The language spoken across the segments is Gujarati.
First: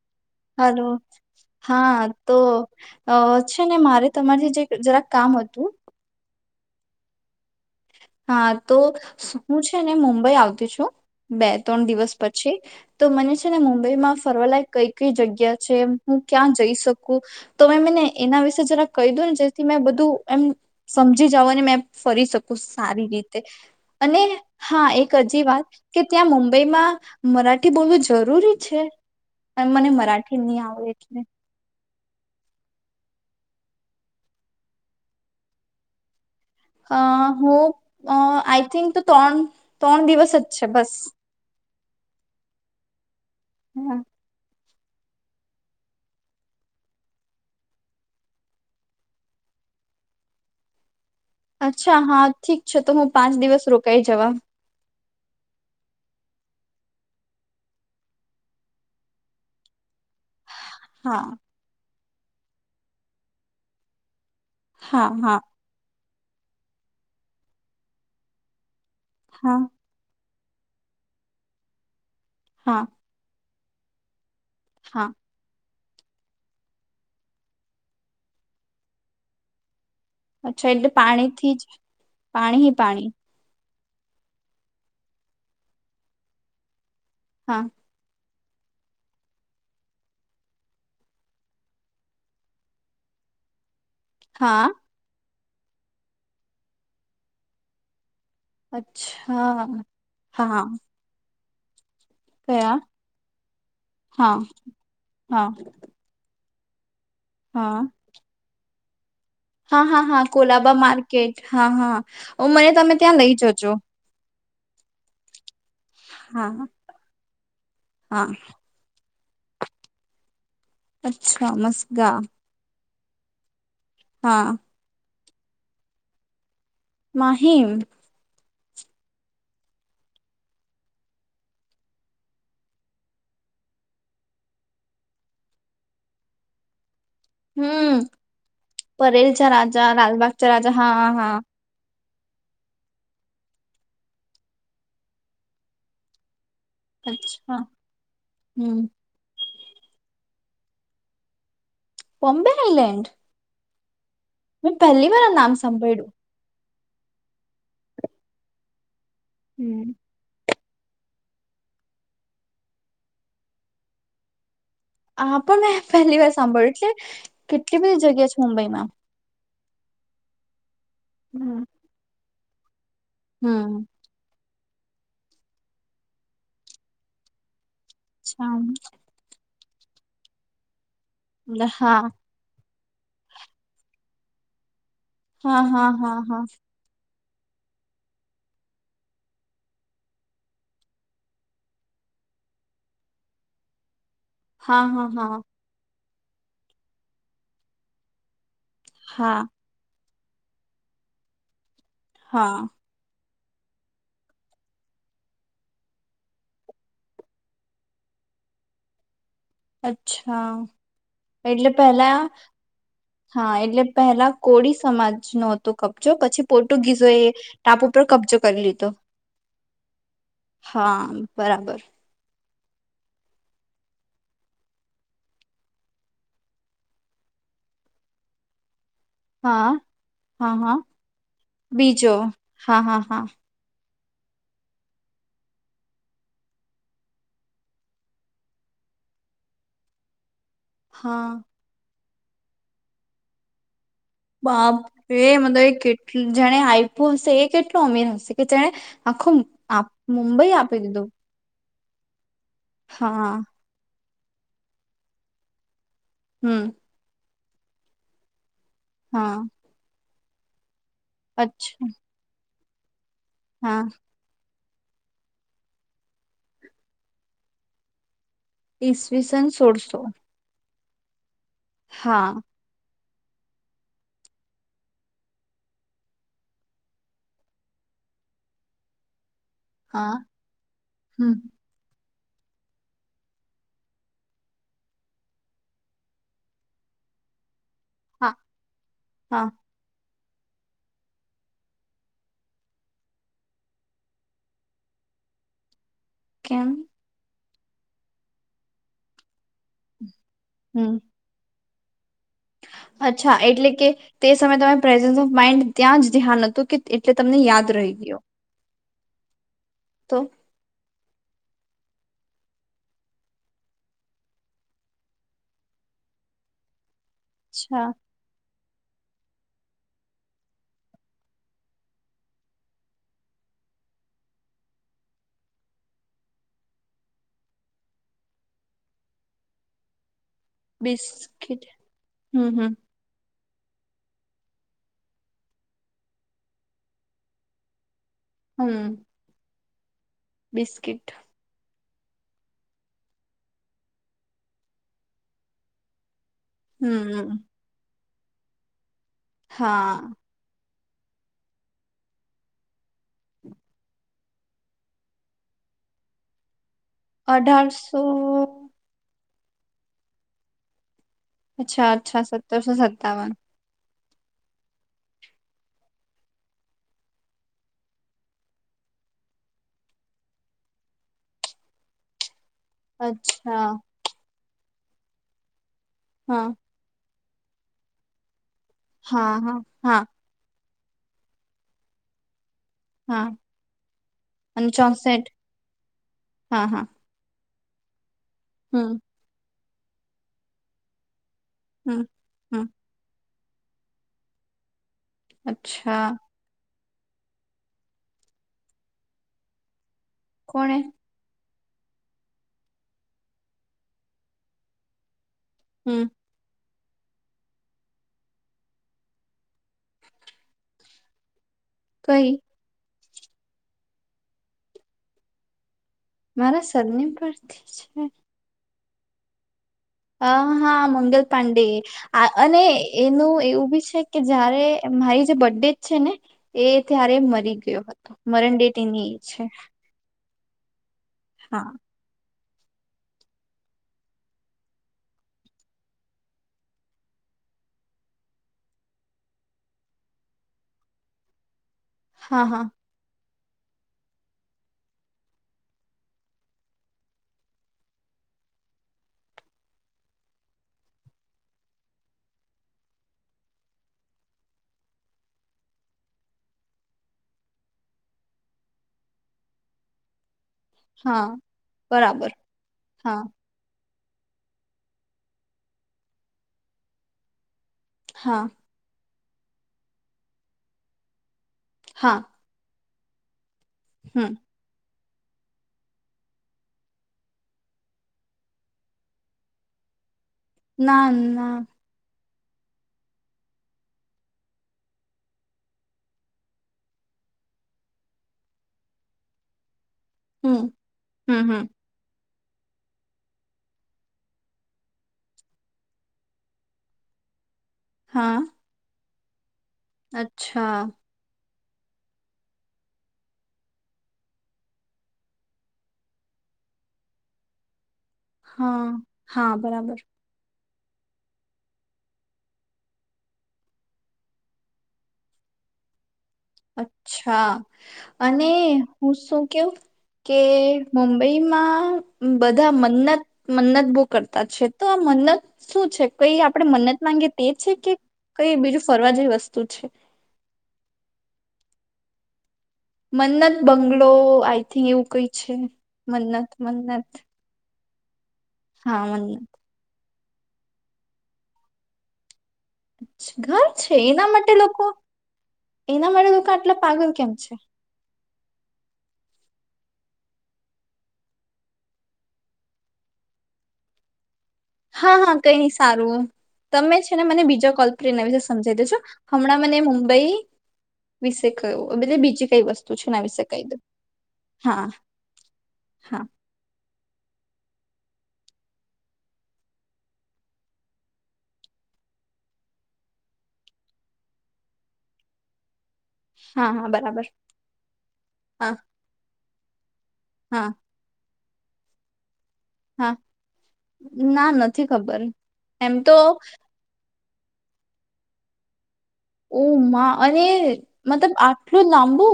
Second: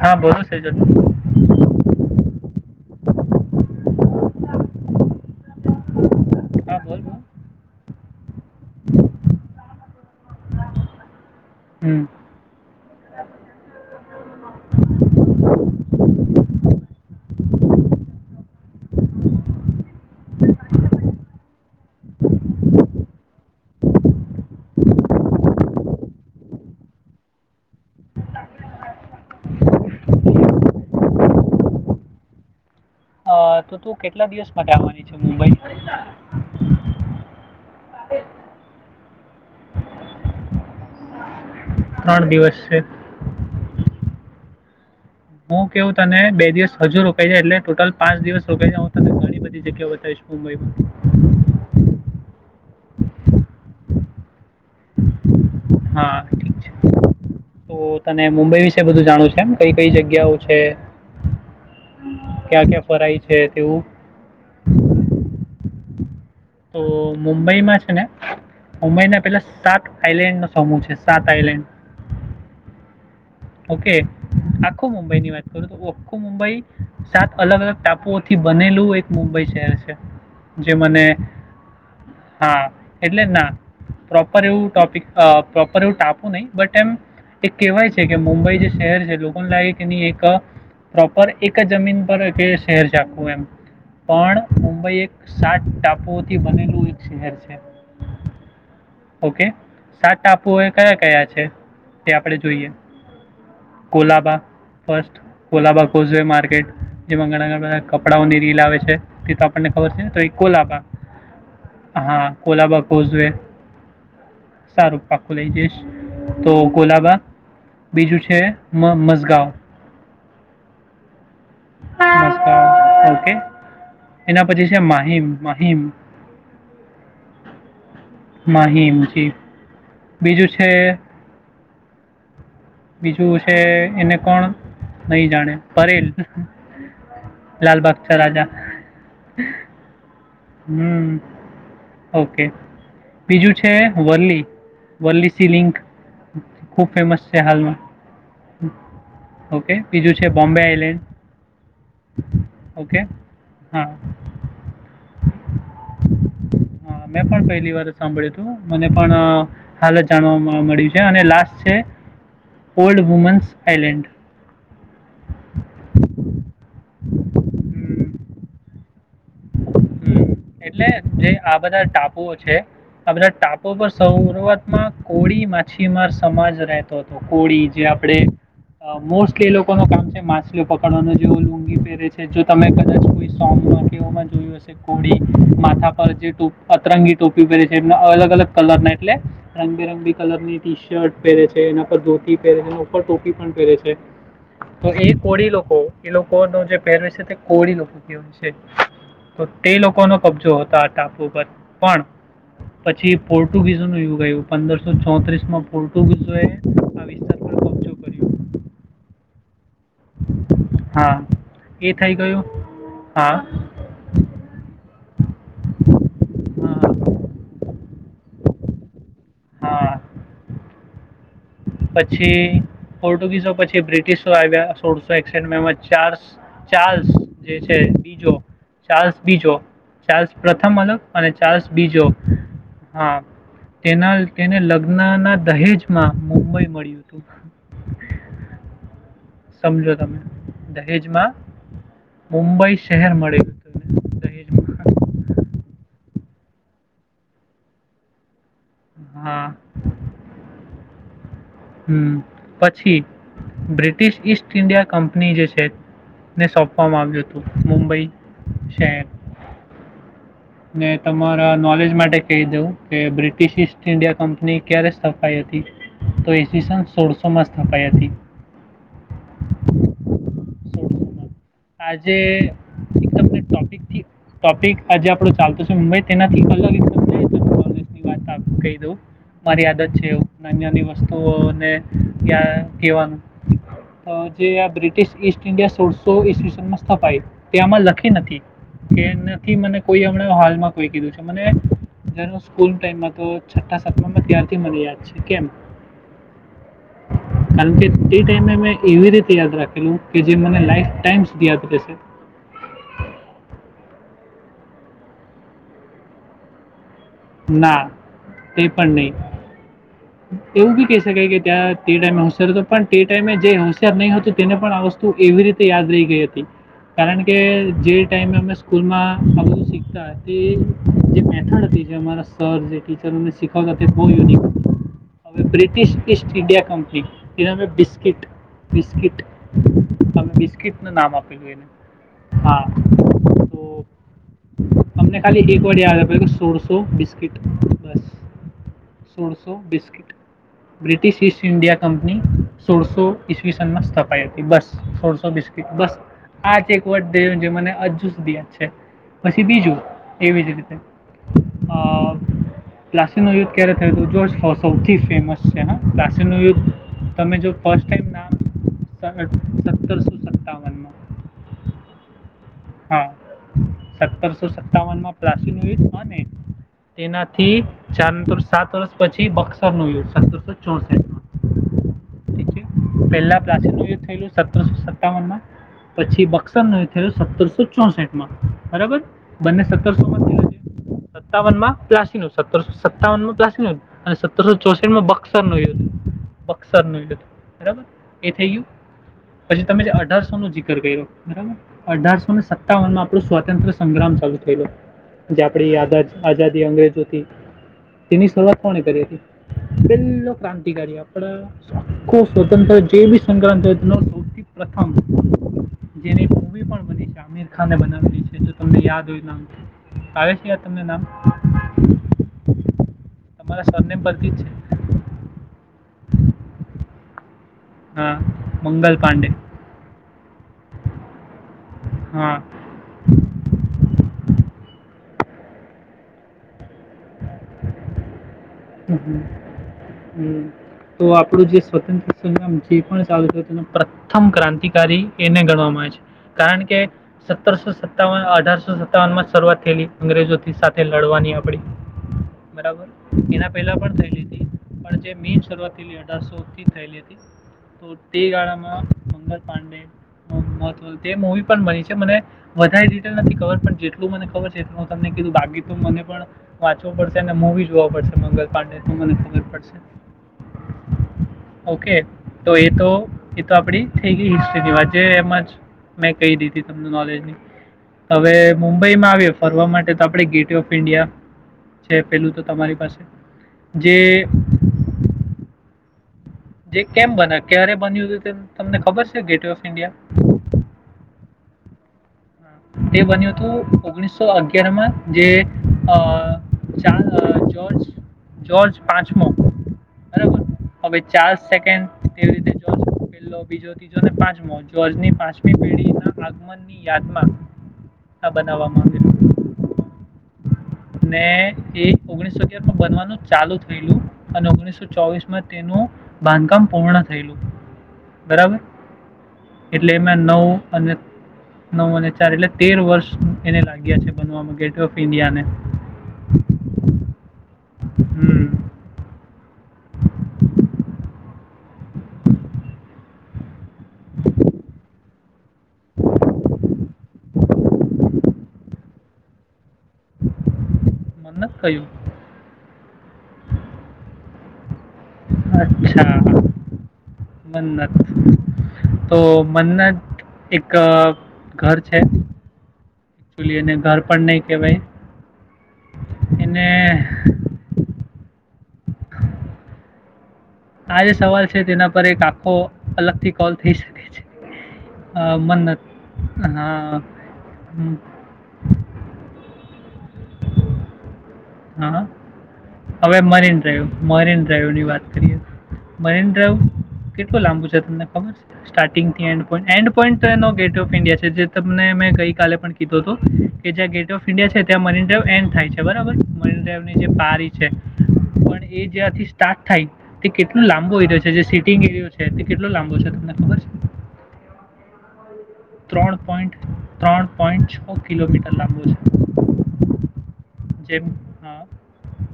હા બોલોું છેજ હલો હા તો અ છે ને મારે તમારથી જે જરાક કામ હતું બોલ બોલ. હા તો હું છે ને મુંબઈ આવતી છું બે ત્રણ હમ દિવસ પછી તો મને છે ને મુંબઈમાં ફરવાલાયક કઈ કઈ જગ્યા છે હું ક્યાં જઈ શકું તો મે મને એના વિશે જરા કહી દું ને જેથી મેં બધું એમ સમજી જાવ ને મે ફરી શકું સારી રીતે અને હા એક હજી વાત કે ત્યાં મુંબઈમાં મરાઠી બોલવું જરૂરી છે અને મને મરાઠી નહી આવે એટલે અ, તો તું કેટલા દિવસ માટેવાની છે મુંબઈ અ હું આઈ થિંક તો ત્રણ ત્રણ દિવસ જ છે બસ ત્રણ દિવસ છે હા હું કેવું તને બે દિવસ હજુ રોકાઈ જાય એટલે ટોટલ પાંચ દિવસ રોકાઈ જાય હું તને ઘણી બધી જગ્યા બતાવીશ મુંબઈમાં અચ્છા હા ઠીક છે તો હું પાંચ દિવસ રોકાઈ જવા હા ઠીક છે તો તને મુંબઈ વિશે બધું જાણવ છે એમ કઈ કઈ જગ્યાઓ છે હા ક્યા ક્યાં ફરાય છે તેવું હા હા તો મુંબઈમાં છે ને ઉમર ના પેલા હા સાત આઈલેન્ડ ન સમૂહ છે સાત આઈલેન્ડ હા ઓકે આખું હા મુંબઈ ની વાત કરું તો આખું મુંબઈ સાત અલગ અલગ ટાપુઓથી બનેલું એક મુંબઈ શહેર છે અચ્છા જે એટલે મને પાણીથી જ પાણી હા, હ પાણી એટલે ના પ્રોપર એવું ટોપિક પ્રોપર એવું ટાપું નહીિ બટ એમ એ હા કેહેવાય છે મુંબઈ જે શહેર છે લોકોને લાગે કે એની એક પ્રોપર એક જ જમીન પર કે શહેર છેખવું એમ પણ હા મુુંબઈ એક સાત ટાપુઓથી બનેલું એક શહેર છે. ઓકે અચ્છા સાત ટાપુ હા એ કયા-કયા છે. તે આપણે જોઈએ, કયા હા કોલાબા, ફસ્ટ હા કોલાબા કોઝવે, માર્કેટ, જેમાં ઘણા ઘણા હા બધા કપડાંઓની રીલ આવે છે. તે તો આપણને હા ખબર છે હા ને તો હા કોલાબા માર્કેટ હા હા ઓ મને કોલાબા તમે ત્યાં કોઝવે લઈ જજો સારું પાકો લઈ જઈશ, તો હા કોલાબા બીજું હા છે મ સ ગાં અચ્છા. છોમસ્ગા મઝગાંવ ઓકે. એના પછી છે માહીમ મહહીમ, માહિમ, માહીમજી બીજું છે, બીજું છે એને કોણ નહી જાણે ફરલ હમ પરેલ છે રાજા લલબાગ રાજા હા હમ હા. ઓકે બીજું છે વરલી વરલી સી લિંક ખૂબ ફેમસ છે અચ્છા હાલમાં, હમ. ઓકે બીજું છે બોમ્બે આઈલેન્ડ, બોમ્બે આઇલેન્ડ, હા. મેં પહેલી વાર નામ સંંભળ્યું. હા મેં પણ પહેલી વાર સાંભળ્યું હતું મને પણ હમ હાલત જાણવાવામાં, મળ્યું છે અને લાસ્ટ છે ઓલ્ડ વુમન્સ આઇલેન્ડ. હ પણ મે પહેલી વાર સાંભળ્યું એટલે કેટલી બધી જગ્યા છે મુંબઈમાં. હમ એટલે જે આ હમ બધા ટાપુ છે. પા ટાપો હમ પર સૌવા માં કોળી માછીમાર સમાજ રહેતો હતો કોળી જે આપણે અચ્છા. મોલી એ લોકો કામ છે મા નો જેવ એટલે લુંગી હા પેરે છે જો તમે કો સમાં કે જોયિવસે હા હા માથા પર હા જે હા ટ અતરંગી ટોપી પહેરે છે એના અલગ અલગ કલર ના એટલે રંગબેરંગી કલરની ટી શર્ટ પહેરે છે એના પર ધોતી પહેરે છે એ ઉપર ટોપી પણ પહેરે છે હા તો હા એ હા કોડી લોકો એ લોકો ન જે પહેરવે છે તે કોળી લોકો કેહેવાય છે હા તો તે લોકોનો કબ જો હોતા ટાપુ પર પણ હા પછી પોર્ટુગીઝો ન ુગ આવું પંદરસો ચોત્રીસ માં પોર્ટુગીઝોએ આ વિસ્તાર પર કબજો કર્યો અચ્છા હા એટલે એ થઈ પહેલા ગયું હા એટલે પહેલા કોળી સમાજ ન તોું ક જો પછી હા પોર્ટુગીઝો એ ટાપ ઉપર કબજો કરી લીધો હા હા બરાબર પછી પોર્ટુગીસો પછી બ્રિટિશો આવ્યા સોળસો એકસઠમાં ચાર્લ્સ જે છે ડીજો ચાર્સ બીજો હા ચાર્સ હા પ્રથમ હા અલગ અને ચાર્લ્સ બીજો હા તેના તેને લગ્નના દહેજમાં મુંબઈ મળ્યું હતું સમજો તમે દહેજમાં હા મુંબઈ શહેર મળી હતું એને બાપ દહેજમાં રે મતલબ એ કેટલું જાણે આપ્યું હશે એ કેટલું અમીર હશે કે તેણે આખું હા મુંબઈ આપી દીધું હમ પછી હા Brit British East India company જે છે ને હમ સોંપવામાં આવ્યું હતું મુુંબઈ હા ને તમારા અચ્છા નોલેજ માટે કહી દઉં કે બ્રિટિશ હા ઇસ્ટ ન્ડિયા કંપની ક્યારે સ્થપાઈ હતી તો ઈસન સોળસો માં સ્થપાઈ હતી ઈસવી સન સોળસો સોળસોમાં. આજે હા ટપિક આજે આપડો ચાલતો છે મુંબઈ તેનાથી અલગઉ મારી આદત છે હા એ નાની નાની હમ વસ્તુઓને કવાનું જે બ્રિટિશ ઈસ્ટ ઇન્ડિયા સોળસો ઈ સમસ્ પ તે આમાં લખી હા નથી કે હા નથી મને કોઈ ીું છાત મને છે કે કેમ કારણ કે તે ટાઈમે મેં એવી રીતે યાદ રાખેલું કે જે મને લાઈફ હમ ટાઈમ પશે અચ્છા એટલે કે તે સમયે તમે પ્રેઝન્સ ઓફ માઈન્ડ ત્યાં જ ધ્યાન હતું કે એટલે તમને યાદ રહી ગયો પંહી તો એવું બી કે ત્યાં તે ટાઈમે હોશિયાર હતો પણ તે ટાઈમે જે હોશયાર નહી હતું તેને પણ આ વસ્તુ એવી રીતે યાદ રહી ગઈ હતી કારણ કે અચ્છા જે ટાઈમે અમે સ્કૂલમાં અિકતા તે જે મેથડ હતી જે અમારા સર જે ટીચરોને શીખવાતા બહુ યુનિક હવે બ્રિટિશ ઈસ્ટ ઇન્ડિયા કંપની એનામે બિસ્કીિટ બિસ્કીિટ સ્ટનું નામ આપેલું બિસ્કીટ એને હમ હા હમ તો તમને ખાલી એક વાર યાદ પડે કે સોરસો તો બિસ્કિટ બસ હમ સોળસો બીસ biscuit British East India company સોળસો ઈવીસન માં સ્થપાઈ હતી બસ સોળસો બસ આ ચ એક વર્ટ હમ થયું છે મને હજુ સુધી છે પછી બીજું હા એવી જ રીતે અ પ્લાસી ન યુદ્ધ ક્યારે થયું હતું જોર્જ સૌથી ફેમસ છે હ પ્લાસી ન યુદ્ધ તમે જો ફસ્ટ અઢારસો ટમ ના સત્તરસો સત્તાવન માં અચ્છા અચ્છા સત્તરસો સત્તાવન સત્તરસો સત્તાવનમાં પ્રાચીન હોયલ અને તેનાથી ચર સાત વર્ષ પછી બસર નય સતરસો ચોસઠ પેલા અચ્છા પ્લાસી થયેલું સત્તામના પછી હા બક્સર નો થયું સત્તરસો ચોસઠ માં બરાબર હા હા બંને હા સત્તરસો માં સત્તાવન માં પ્લાસી નું સત્રસો હા સત્તાવનમાં પ્લાું અને સત્રસો અને ચોસઠમાં ચોસઠ બસર ન હતું હા બસર હા ન હતું બરાબર એ થયું હમ પછી તમે જે અઢારસો નો જીકર કર્યો બરાબર હમ અઢારસો ને હમ સત્તાવન માં આપણું સ્વત સ્વતંત્ર સંગ્રામ ચાલુ થયેલો આપડી આ અચ્છા આઝાદી અંગ્રેજ તેની શરૂઆત કોને કરી હતી બિલ કોણે ક્રાંતિકારી આપડ આખો સ્વતંત્ર જે બી સંક્રાંત ન સૌથી પ્રથમ હમ જેની મ પણ આમીર ખાને બનાવેલી છે તો તમને યાદ હોય આવે છે તમને નામ કઈ તમારા સ્વરને પથી જ છે મારા સરની પરર હા મંગલ પાાંડે હ હા મંગલ પાંડે હા અને એનું એવું બી છે કે જયારે મારી જે બર્ડેજ છે ને એ ત્યારે મરી ગયો હતો મરણ ડે હમ, તેની એ છે હમ. તો આપણું જે હા સ્વતંત્ર જે ચાલ તે પ્રથમ ક્રાંતિકારી એને ગણવામાં આવે છે કારણ કે સત્તરસો સત્તાવન અઢારસો સત્તાવન માં શરૂઆત થયેલી અંગ્રેજો સાથે લડવાની આપડી હા હા બરાબર કેના પહેલાં પણ થયેલી હતી પણ જે મેન શરૂઆત થલી અઢારસોથી થયેલી હતી તો તે ગાળામાં મંગલ પાંડે મહત્વલ તે મૂવી પણ બની છે મને વધારે ડિટેલ નથી ખબર પણ જેટલું મને ખબર છે એટલું હું તમને કીધું બાકીી તો મને પણ વાંચવો પડશે અને મૂવી જોવા પડશે મંગલ પાડે તો મને ખબર પડશે હા ઓકે બરાબર તો એ તો હા એતો આપડી થઈ ગ હિસ્ટ્રીની વાત જે એમાં જ મેં કહી દીધી તમ નોલેજની હવે હા મુંબઈમાં આવ્યો ફરવા માટે તો આપણે ગેટવે ઓફ ઇન્ડિયા છે હા પેલું તો તમારી પાસે જે હમ જે કેમ બન ક્યારે બન્યું હતું તે તમને ખબર છે ગેટવે ઓફ ઇન્ડિયા ના ના તે બન્યું હતું ઓગણીસો અગયારમાં જેર્જ પાંચમો બરાબર હમ હવે ચાર હમ હમ સેકન્ડ તેવી રીતે જોર્જ પેલો બીજો ત્રીજો ને પાંચમો જોર્જ ની પાંચમી પેઢી ના આગમનની યાદમાં હા બનાવવામાં આવેલ અચા ને એ ઓગણીસો અગયાર બનવાનું ચાલુ થયેલું અને ઓગણીસો ચોવીસ માં તેનું બાંધકામ પૂર્ણ થયેલું બરાબર હા હા એટલે બરાબર એં નવ અને નવ અને ચાર એટલે તેર વર્ષ એને લાગ્યા છે બનવામાં ગેટ વ ઓફ ઇન્ડિયા ને અચ્છા હમ અને હું શું કે મુંબઈમાં બધા મન્નત મન્નત ઉ કરતા છે તો આ મનત શું છે કઈ આપણેે મન્નત માંગી તે છે કે કઈ બીજું ફરવા જેવી વસ્તુ છે મત કહું મનત બંગલોો આ થી એવું કઈ છે મન્નત મન્નત મનત હા તો મન્નત મન્ન એક ઘર છે એકચ્યુઅલી ઘર એને છે પણ એના નહીં માટે કહેવાય લોકો એના માટે લોકો એને આટલા પાગલ કેમ છે આ જે સવાલ છે તેના પર એક આખો અલગથી કોલ થઈ શકે છે હા અ, હા કઈ નઈ મન્નત સારું તમે હા છે ને મને બીજા કોલ હમ, પર એના વિશે સમજી દેજો હમણાં મને મુંબઈ દુંબઈ વિસે હા કયોતલે બીજી કઈ વસ્તુ છે હવે એના વિશે મરીન કહી દો ડ્રાઈવ મરીન ડ્રાઈવ ની હા વાત કરીએ હા મરીન ડ્રાઈવ કેટલું લાંબુ છે એન્ડ પોઈન્ટ તો એનો ગેટ ઓફ ઇન્ડિયા છે જે તમને મેં ગઈકાલે પણ કીધું કે જ્યા ગેટવે ઓફ ઇન્ડિયા છે ત્યાં મરીન ડ્રાાઈવ એન્ડ થાય છે બ બરાબર હા હા મહેનદરની જે બરાબર પારી પણ હા એ જ્યાંથી સ્ટાર્ટ થાય તે કેટલું હા લાંબો એરીયો છે જે ટી ગીયું છે. કેટલો લાંબો છે હા તમને ખબર ના નથી ખબર એમ તો ત્રણ પોઈન્ટ ત્રણ પોઈન્ટ છ કિલોમીટર લાંબો છે. ઉમા અરે જેમ મતલબ હા આટલું લાંબુ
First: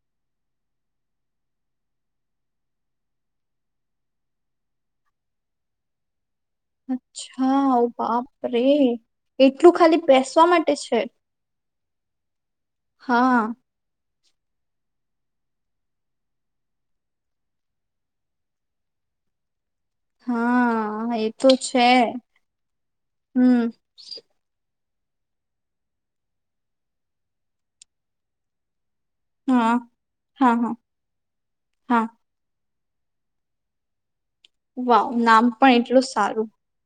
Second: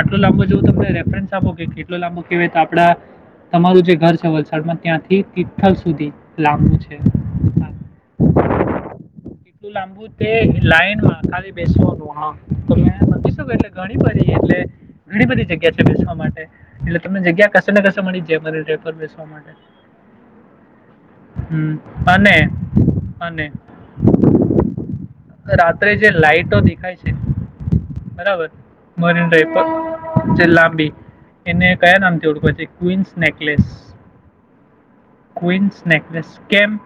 આટલો લાંબો જો તમને રેફરન્સ આપો કે કેટલો લાંબો કેહેવાય તો આપડા તમારું જે ઘર છે વલસાડમાં ત્યાંથી તિથલ સુધી લાંબ અચ્છા ઓ બાપ રે કેટલું એટલું ખાલી લાંબુ તે બેસવા માટે છે લાઈનમાં ખાલી બેસવાનું હા તો હા ત્યા ઘણી બધી એટલે ઘણી બધી જગ્યા છે બેસવા માટે એટલે તમને જગ્યા કશે ને કશે મળી જાય બેસવા માટે હા એ તો હમ. છે. અને અને હમ રાત્રે જે લાઈટો દેખાય છે બરાબર મરીન દ્રાય પર હા જે હા હા લાંબી એને કયા હા નામથી ઓળખો છે. ક્વિન્સ નેકલેસ વાવ નામ ક્વીન્સ પણ એટલું નેકલેસ સારું કેમ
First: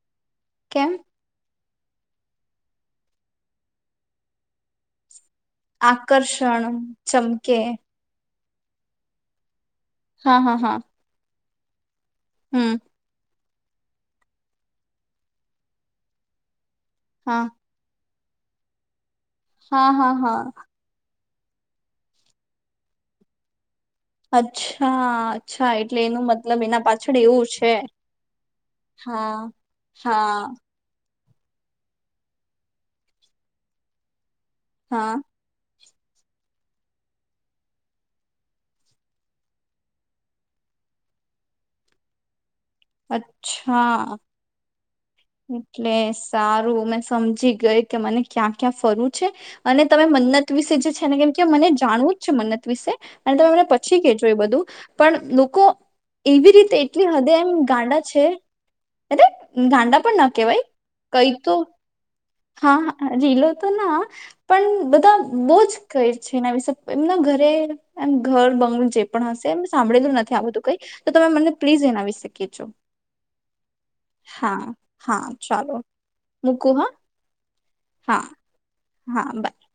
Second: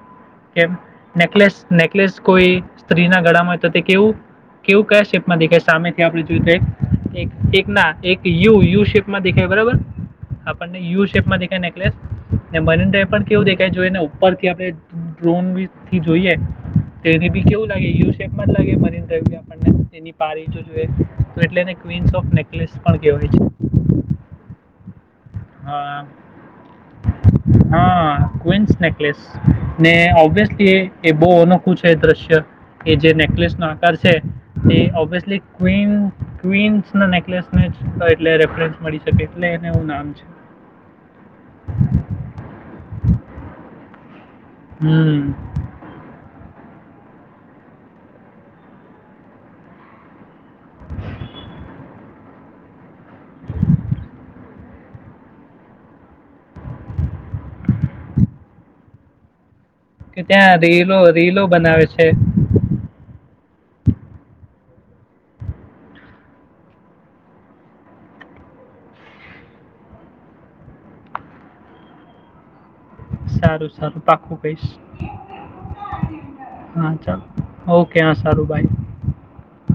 કેમ નેકલેસ કલેસ નેકલેસ કોઈ સ્ત્રીના ગળામાં તો તે કેવું કેવું કહે છે. માં દેખાય સામેથી આપણે જોઈ આકર્ષણ તો એક ચમકે એક ના એક યુ યુ શેપમાં દેખાય બરાબર હા હા હા આપણને યુ શેપમાં દે એ નેકલેસ હમ મનીન દ્રાય પર કેવું દેખ તે જોઈને ઉપરથી થી આપણે ડ્રોનથી જોઈએ. તો એને હા બી કેવું લાગી ગીયુ છે. મન લાાગે બને એવી આપણને હા હા એની પારી જો હા જોઈએ એટલે એને ક્વીિન્સ ઓફ નેકલેસ પણ કહેવાય છે. અચ્છા અચ્છા હા એટલે એનું મતલબ એના પાછળ એવું છે હા, ક્વીન્સ હા નેકલેસ ને હા ઓબ્વિયસલી એ બહુ અનોખું છે દ્રશ્ય એ જે નેકલેસ નો આકાર છે તે હા ઓબ્વિયસલી ક્િન ક્વિન્સ ના નેકલેસ ને જ એટલે રેફરન્સ મળી શકે એટલે એને એું નામ છે અચ્છા હમ એટલે સારું મે સમજી ગઈ કે મને ક્યાં ક્યાં ફરવ છે અને તમે મન જ વિશે છે ને કેમ કે મને જાણવું જ છે મને વિ તમેમને પછી કેજો એ બધું પણ લોકો એવી રીતે એટલી હદે એમ ગાંડા છે કે ના ત્યાં કવાય રીલો કઈ રીલો તો બનાવે છે હા ીલો તો ના પણ બધા બહુ જ કઈ છે એના વિશે એમના ઘરે એમ ઘર બંગલું જે પણ હશે એમ સાંભળેલું નથી આ બધું કઈ તો તમે મને પ્લીઝ એના વિશે કહેજો સારું સારું પાકું કઈશ હા ચાલો મૂકું હા ચાલ ઓકે હા સારું બાય હા બાય